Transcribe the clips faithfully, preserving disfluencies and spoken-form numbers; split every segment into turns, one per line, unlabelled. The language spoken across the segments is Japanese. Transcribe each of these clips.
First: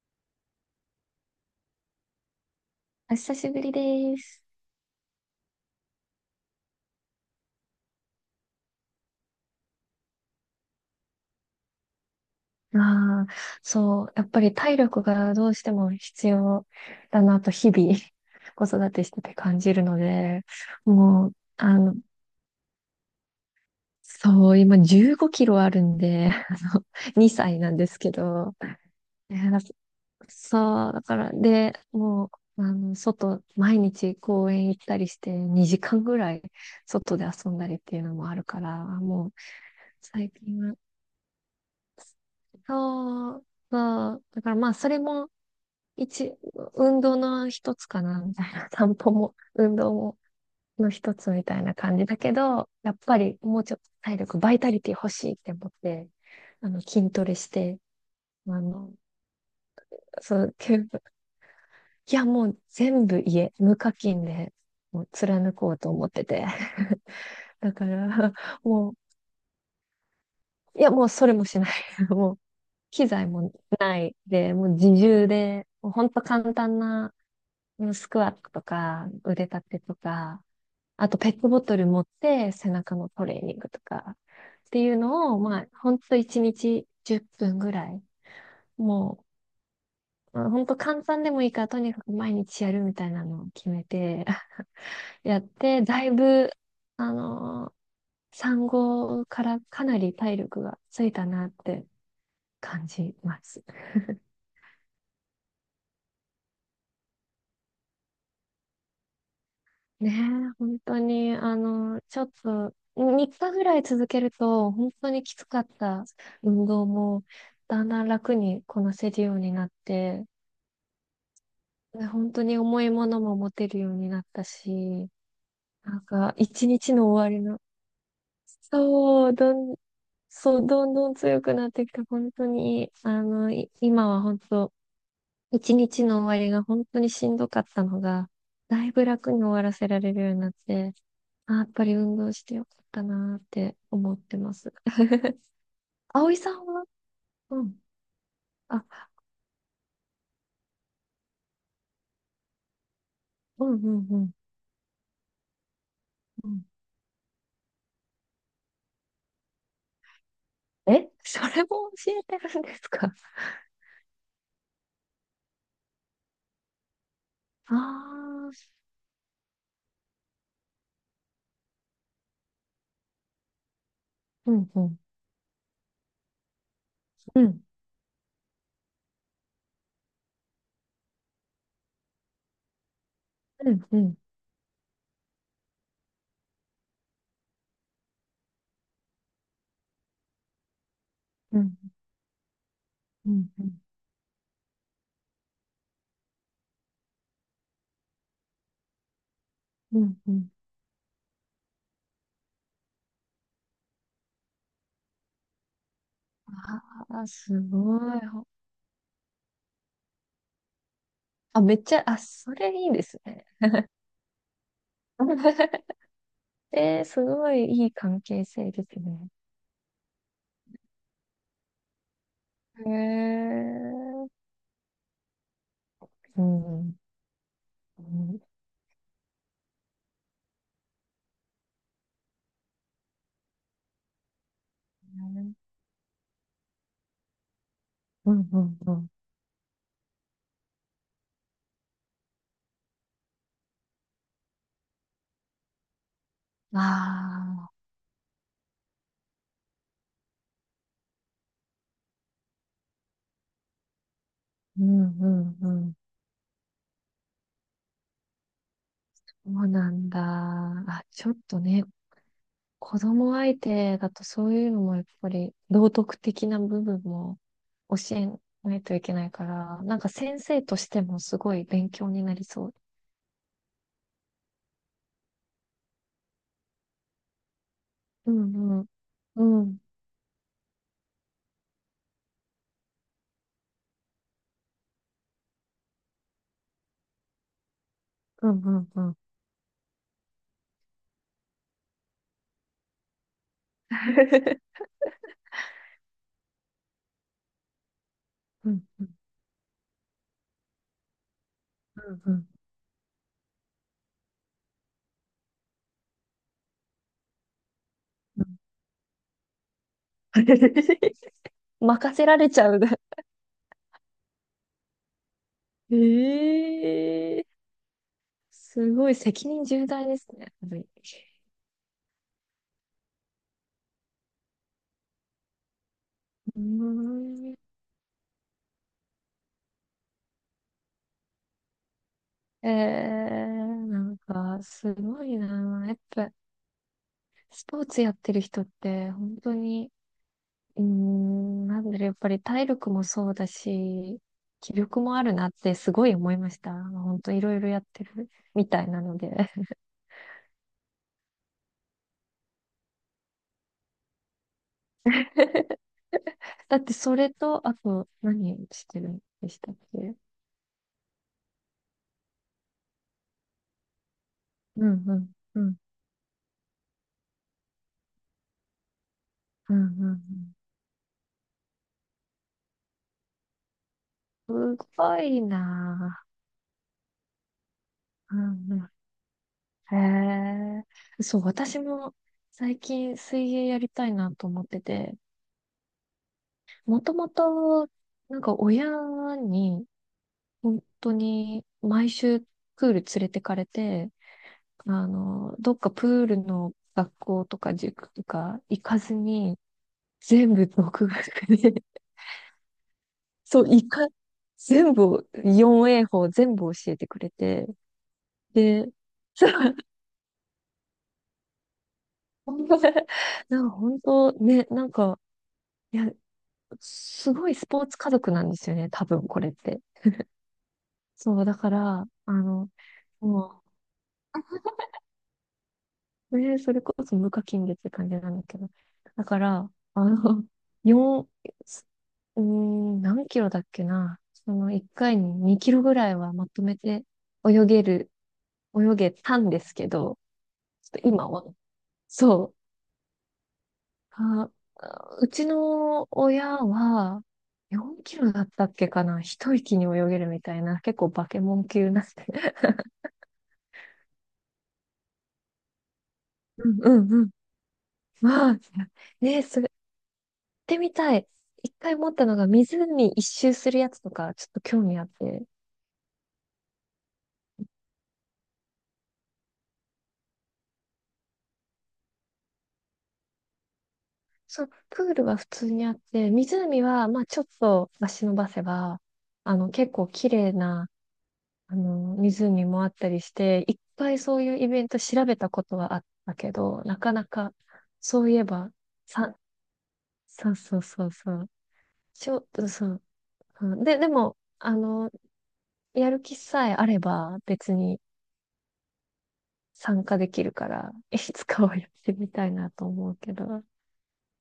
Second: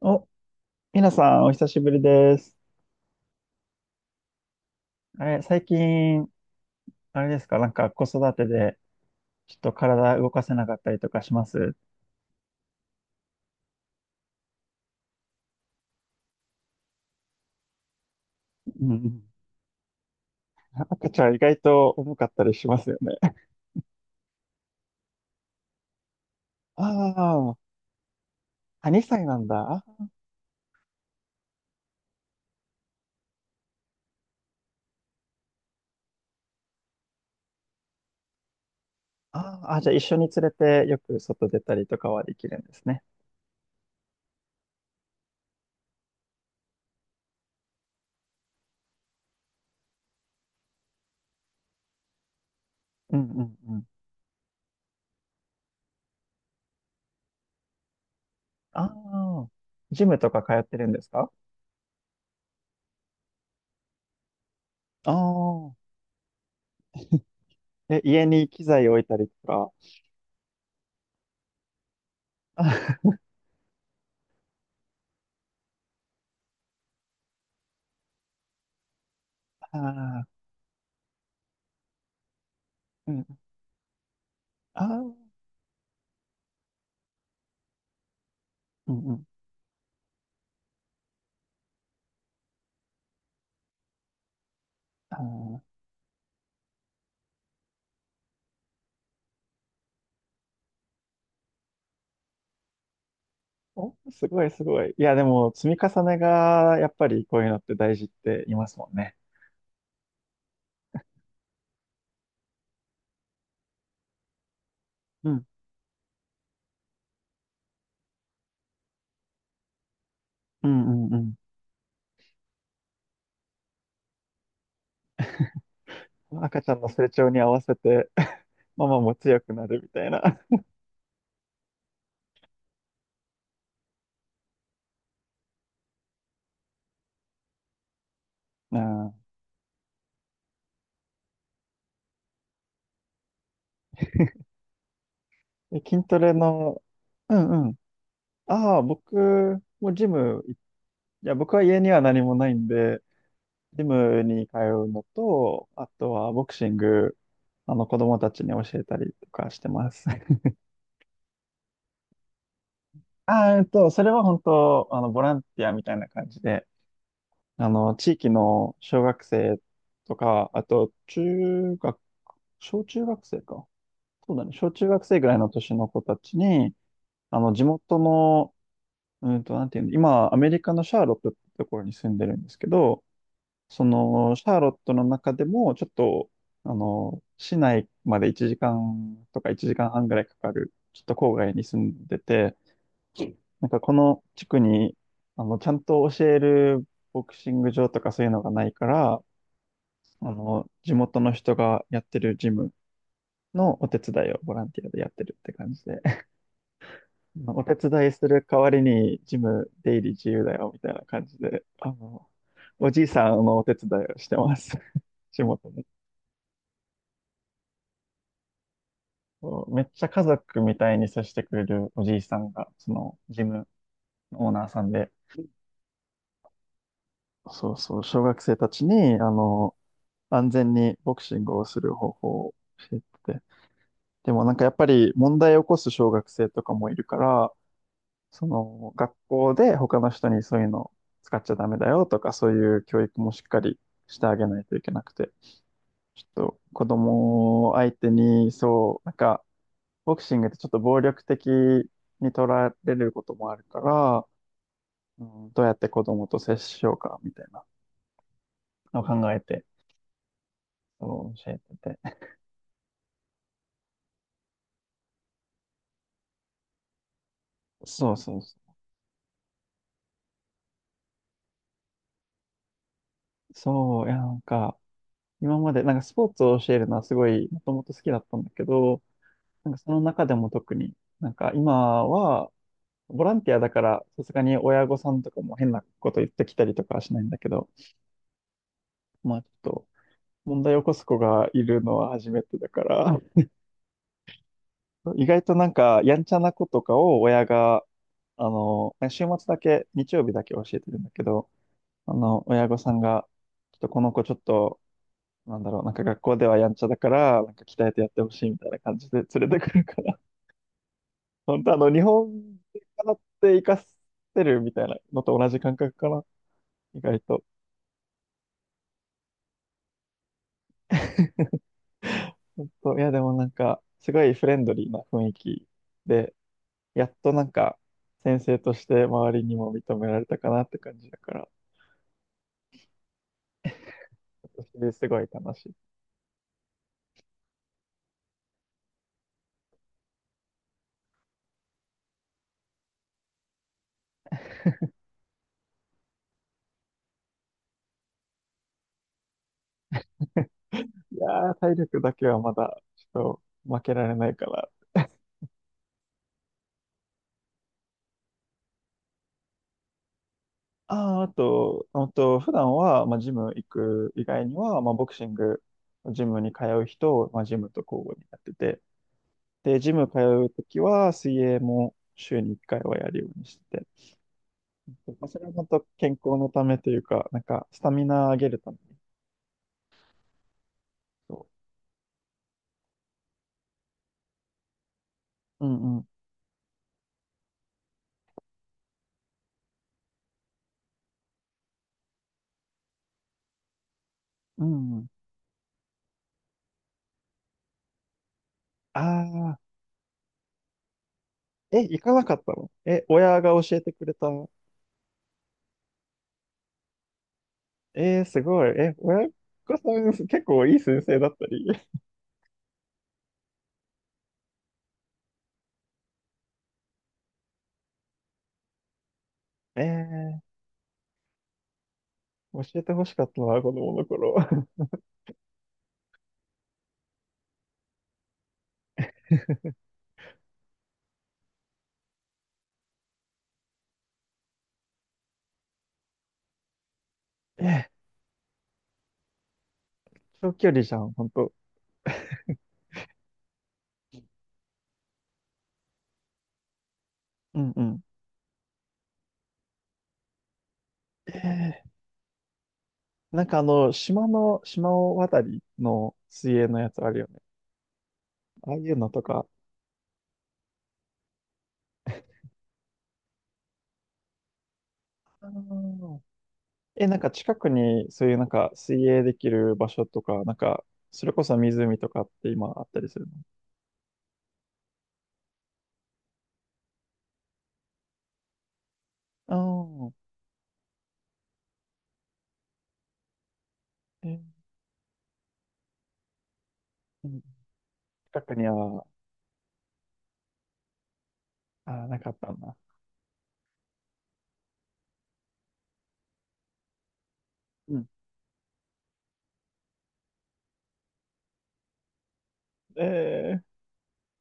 お、みなさん、お久しぶりです。
お久しぶりです。
あれ、最近、あれですか、なんか子育てで、ちょっと体動かせなかったりとかします？
ああ、そう、やっぱり体力がどうしても必要だなと日々 子
うん
育
う
てし
ん。
てて感じるので、
赤ち
も
ゃん
う、
意外
あ
と
の、
重かったりしますよね。
そう、今じゅうごキロあるんで、あ
あ
の、2
あ、
歳なんですけど、
あ、にさい
い
な
や
んだ。
そう、だから、で、もう、あの、外、毎日公園行ったりしてにじかんぐらい外で遊んだりっていうのもあるから、もう、
ああ、あじゃあ一緒に
最
連れ
近は
てよく外出たりとかはできるんですね。
そうそう。だからまあ、それも一、運動の一つかな、みたいな。散歩も、運動も、の一つみたいな感じだけど、やっ
う
ぱ
ん
り
うん
もうち
う
ょっ
ん。
と体力、バイタリティ欲しいって思って、あの、筋トレして、あ
あ
の、
あ、ジムと
そ
か通
う、
って
け
るんで
ど
すか？
いや、もう全部家、無課金で、もう
あ
貫こ
あ、
うと思ってて。だか
え、家
ら、
に機材
も
置いたりとか？
う、いや、もうそれもしない。もう、機 材もないで、もう自重で、もうほんと簡単なスクワットとか、腕立
あ
てと
あ、
か、あとペットボトル持って背中の
う
ト
ん。
レーニングとかって
あ
いう
あ、
のを、まあ、ほんといちにちじゅっぷんぐらい、
うんう
も
ん。
う、ほんと簡単でもいいから、とにかく毎日やるみたいなのを決めて
あ
やっ
ー
て、だいぶ、あのー産後からかなり体力がついたなって感じます。
お、すごいすごい。いや、でも、積み重ねが、やっぱりこういうのって大事って言いますもんね。
ねえ、本当に、あの、ちょっと、みっかぐらい続けると、本当に
う
き
ん。
つかった運動も、だんだん楽にこなせるようになって、
うんうんう
で本当に重いものも持てるようになったし、なんか、
ん。赤
一
ちゃんの
日の
成長
終わ
に
り
合
の、
わせて ママも
そう、
強く
ど
な
ん、
るみたいな。
そう、どんどん強くなってきて、本当に、あの、い今は本当、一日の終わりが本当にしんどかったのが、
う
だいぶ
ん。
楽に終わらせられるようになって、あ、やっぱり運動してよかったなーって思ってます。
で筋トレ
葵さん
の、
は。
う
う
んうん。
ん。
ああ、
あ、
僕もジム、いや、僕は家には何もないんで、
うん
ジ
うんう
ム
ん。
に通うのと、あとはボ
う
ク
ん。
シング、あの子供たちに教えたりとかしてます。
え、それも教えてるんですかあ
ああ、えっと、それは本当、あの、ボランティアみたいな感じで、あ
あ
の、地域
ー、
の小学生とか、あと、中学、小中学生か。そうだ
う
ね。
ん
小
う
中
ん。
学生ぐらいの年の子たちに、あ
う
の、
ん。
地元の、うんと、なんていうの、今、アメリカのシャーロットってところに住んでるんですけど、
う
そ
んうん。
の、シャーロットの中でも、ちょっと、あの、市内までいちじかんとかいちじかんはんぐらいかかる、ちょっと郊外
う
に
ん
住んでて、
うんう
なんか
ん。
この地区に、あの、ちゃんと教えるボクシング場とかそういうのがないから、
うん
あ
うん。
の、地元の人がやってるジムのお手伝いをボランティアでやってるって感じで、
あー
まあ
す
お手
ご
伝い
い。
する代わりにジム出入り自由だよみたいな感じ
あ、
で、
めっ
あ
ちゃ、あ、
の、
それい
お
い
じ
で
い
す
さん
ね。
のお手伝いをしてます。地元で。
えー、すごいいい関係性ですね。
そうめっちゃ家族みたいに接してくれるおじいさんが、
へ
そのジム
え。
のオーナーさんで、
うん。うん
そうそう、小学
う
生たちに、あの、安全にボクシングをする方法を教えてて、でもなんかやっぱり問題を起こす小学生とかもいるから、
ん
そ
う
の
ん。
学校で他の人にそういうの使っちゃダメだよとかそういう教育もしっかりしてあげないといけなくて、ちょっと
う
子供
あ
を
あ。
相手にそう、なんかボクシングってちょっと暴力的に取られることもあるから、
うん
う
う
ん、
ん
どう
う
やって
ん。
子供と接しようかみたいなのを考え
そ
て、
うなんだ。あ、ちょ
そう
っ
教え
とね、
てて。
子供相手だとそういうのもやっぱり道徳的な部分も
そう
教え
そうそう。
ないといけないから、なんか先生としてもすごい勉強になりそう。
そう、いやなんか今までなんかスポーツを教えるのはすごいもともと好きだっ
う
たんだけ
んうん
ど、
う
なんか
ん
その中でも特になんか今はボランティアだから、さすがに親御さんとかも変なこと言ってきたりとかはしないんだけど、
うんうんうん
まあちょっと、問題を起こす子がいるのは初めてだから、意外となんか、やんちゃな子とかを親が、あ
うん
の、
うん
週末だけ、日曜日だけ教えてるんだけど、あ
うんう
の、
ん
親御さんが、ちょっとこの子ちょっと、なんだろう、なんか学校ではやんちゃだから、なんか鍛えてやってほ
う
しい
ん。
みたいな感じで連れてくるから、本当あ の、日
任せられ
本
ちゃう
で
ね。
習って生かせるみたいなのと同じ感覚かな、意外と。
ええ、すごい責任重大ですね。やっぱり
そう、いや、でもなんか、すごいフレンドリーな雰囲気で、
うー
やっとなん
ん
か、先生として周りにも認められたかなって感じだから、
えー、なんか、
私で
す
すご
ご
い
い
楽しい。
な。やっぱ、スポーツやってる人って、本当に、うーん、なんだろう、やっぱり体力もそうだし、気力もあるなってすごい思いました。本当いろいろやってるみたいなので。
いやー、体力だけはまだ、ちょっと負けられないから。
だって、それと、あと、何してるんでしたっけ？
ああ、あと、あと、普段は、まあ、ジム行く以外には、
う
まあ、
ん
ボ
う
クシ
ん、
ン
う
グ、
ん、
ジムに通う人を、まあ、ジムと交互にやってて、
うん、
で、
うん。
ジム
う
通
ん、
うときは、水泳も週にいっかいはやるようにしてて、
す
ま
ご
あそ
い
れは本当健
な。
康のためというか、なんか、スタミナ
う
上げるた
ん
め
うん。
に。
へえ。そう、
そ
私も最近水泳やりたいなと思ってて、
う。うんうん。
もともと、なんか親に、本当に毎週プール連れてかれて、
うんうん。
あの、どっかプールの学校とか塾とか行か
あ
ず
あ、
に、全部独学
え、
で、
行 かなかったの？え、親が
そう、
教え
い
てく
か、
れた？
全部を、よんえい 法全部教えてくれて、
えー、すごい。
で、
え、親
そ
御さん、結構いい先生だったり。
う、なんか本当ね、なんか、いや、すごいスポーツ家族なんですよね、多分これっ て。
え
そう、だから、あ
ー、
の、
教えてほしかったな、
も
子供の頃。
う、ねそれこそ無課金でって感じなんだけど。だから、あの、よん、うーん、何キロだっけな。そのいっかいににキロぐらいはまとめて
え
泳げ
ー、
る、泳げたんですけど、
長距離
ち
じゃ
ょっと
ん、本
今は、
当。
そう、あ、あうちの親は
うんうん。
よんキロだったっけかな。一息に泳げるみたいな、結構バケモン
え
級なんで。
ー、なんかあの、島の、島を渡りの水泳
うん
のや
う
つあるよ
ん
ね。
うん。わあ、
ああいうのと
ね
か。
それ、やってみたい。一回持ったのが湖一周するやつとか、ちょっと興味あって。
あーえ、なんか近くにそういうなんか水泳できる場所とか、なんか、それこそ湖とかって今あったりするの？
そう、プールは普通にあって、湖は、まあちょっと足伸ばせば、
あ
あの、結構綺
あ
麗な、あの、湖もあったりして、一回
ー、
そ
え
ういうイベント調べたことはあったけど、なかな
うん
か、そうい
近
え
くに
ば、
は、
さ、そうそうそうそう。
あー、なか
ち
っ
ょっ
たん
と
だ。
そう。うんで、でも、あの、やる気さえあれば、別
う
に、
ん。
参加できるから、いつかはやってみたいなと思うけど。
え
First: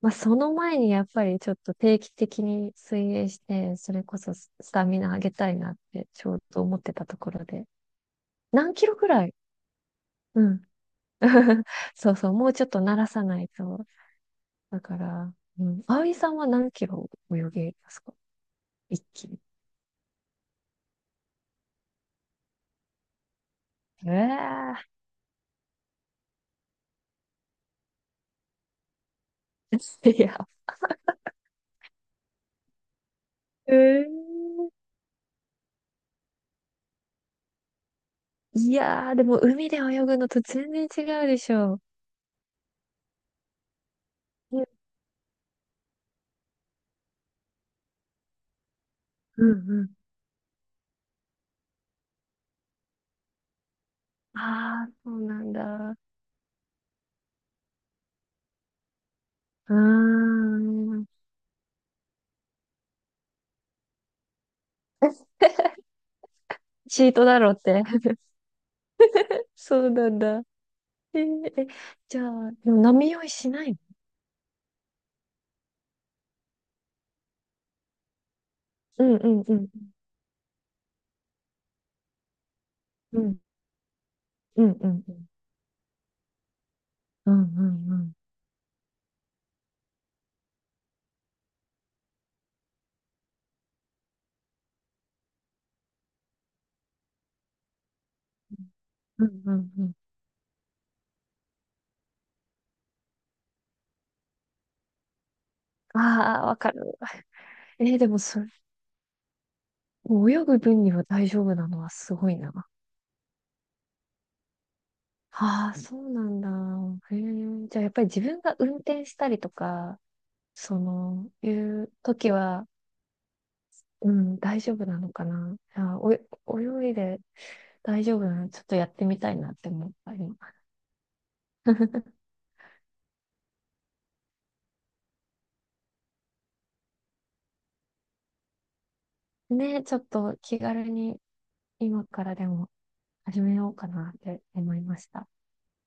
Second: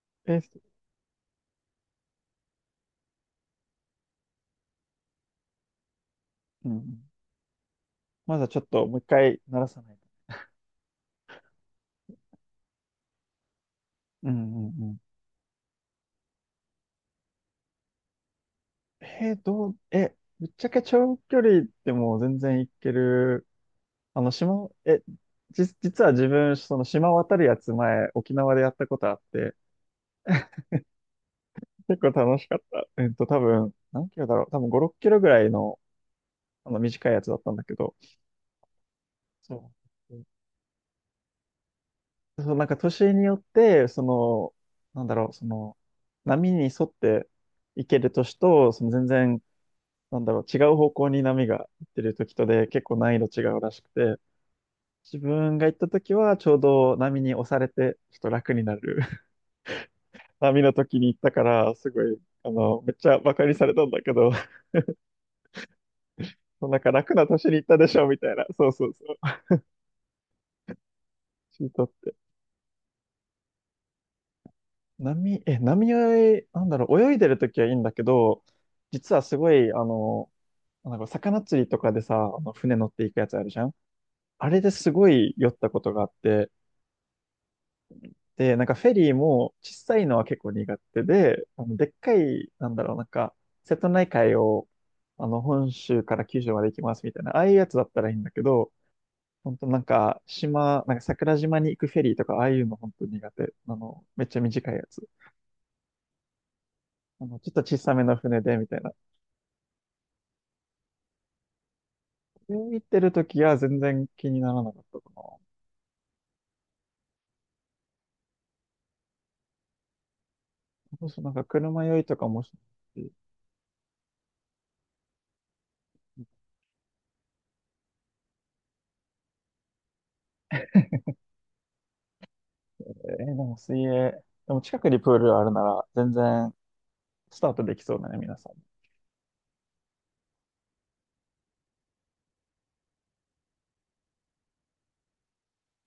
まあ、
ー、
そ
え
の前にやっぱりちょっと定期的に水泳して、それこそススタミナ上げたいなってちょうど
う
思って
ん。
たところで。
まだちょっ
何
と
キロ
もう一
くらい？
回鳴らさないと。
うん。そうそう、もうちょっと慣らさないと。
うんう
だ
んう
か
ん。
ら、うん。葵さんは何キロ泳げますか？一気
えー、
に。
どう、え、ぶっちゃけ長距離でも全然行ける。あの、島、
ええ
え、じ、実は自分、その島渡るやつ前、沖縄でやったことあって、
ー いや、
結構楽しかった。えっと、多分、
え
何キロだろう。多分
ー
ご、ろっキロぐらいの、あの短いやつだったんだけど、
いやー、でも海
そ
で泳ぐ
う。
のと全然違うでしょ
そう、なんか年によって、その、
う。
なんだろう、その、波に沿っていける年と、その全然、
うんうん。
なんだろう、違う方向に波が行ってる時とで結構難易度違うらしくて、
ああ、そ
自
うなん
分が行った
だ。
時はちょうど波に押されて、ちょっと楽になる
うー
波の時
ん。
に行ったから、すごい、あの、めっちゃバカにされたんだけど、なんか
シ
楽
ート
な
だ
年
ろう
に
っ
行った
て。
でしょ、み たいな。そうそうそう。
そうなんだ。えー、
チ
え、
ートって。
じゃあ、でも波酔いしないの？
波、え、波泳い、なんだろう、泳いでるときはいいんだけど、
う
実
ん
は
う
す
ん
ご
うん。
い、あの、なんか魚釣りとかでさ、あの船乗ってい
う
くやつ
ん。
あるじゃん？あれ
う
で
んう
す
ん
ご
うん。
い酔ったことがあって、
うんうんうん。
で、なんかフェリーも小さいのは結構苦手で、あのでっかい、なんだろう、なんか、瀬戸内海を、あの、本州から九州まで行きますみたいな、ああいうやつだったらいいんだけど、
うんう
本当
ん
な
う
ん
ん。
か、島、なんか桜島に行くフェリーとか、ああいうの本当苦手。あの、めっちゃ短いやつ。
ああ、わかる。
あの、ちょっと小
え
さ
ー
め
で
の
もそ
船
れ、
で、みたいな。
もう泳ぐ分には大丈夫なのはすごい
泳
な。
行ってる時は全然気にならなかったかな。
ああ、そうなんだ。へえ。じゃあ、やっぱり自分が運転したりとか、そ
そうそう、
の、
なんか
い
車
う
酔いとか
時
もし
は、
ないし、
うん、大丈夫なのかな。いや、お、泳いで大丈夫なの、ちょっとやってみたいなって思った今。
えーでも水泳、でも近くにプールあるなら、全然スタートできそうだね、皆さん。
ね、ちょっと気軽に今からでも始めようかなって思いました。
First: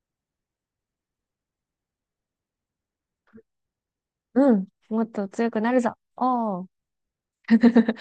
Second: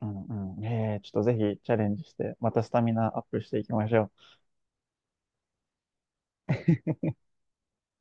うんうん。えー、ちょっとぜひチャレンジして、またスタミナアップしていきましょう。
うん、もっと強くなるぞ。おー。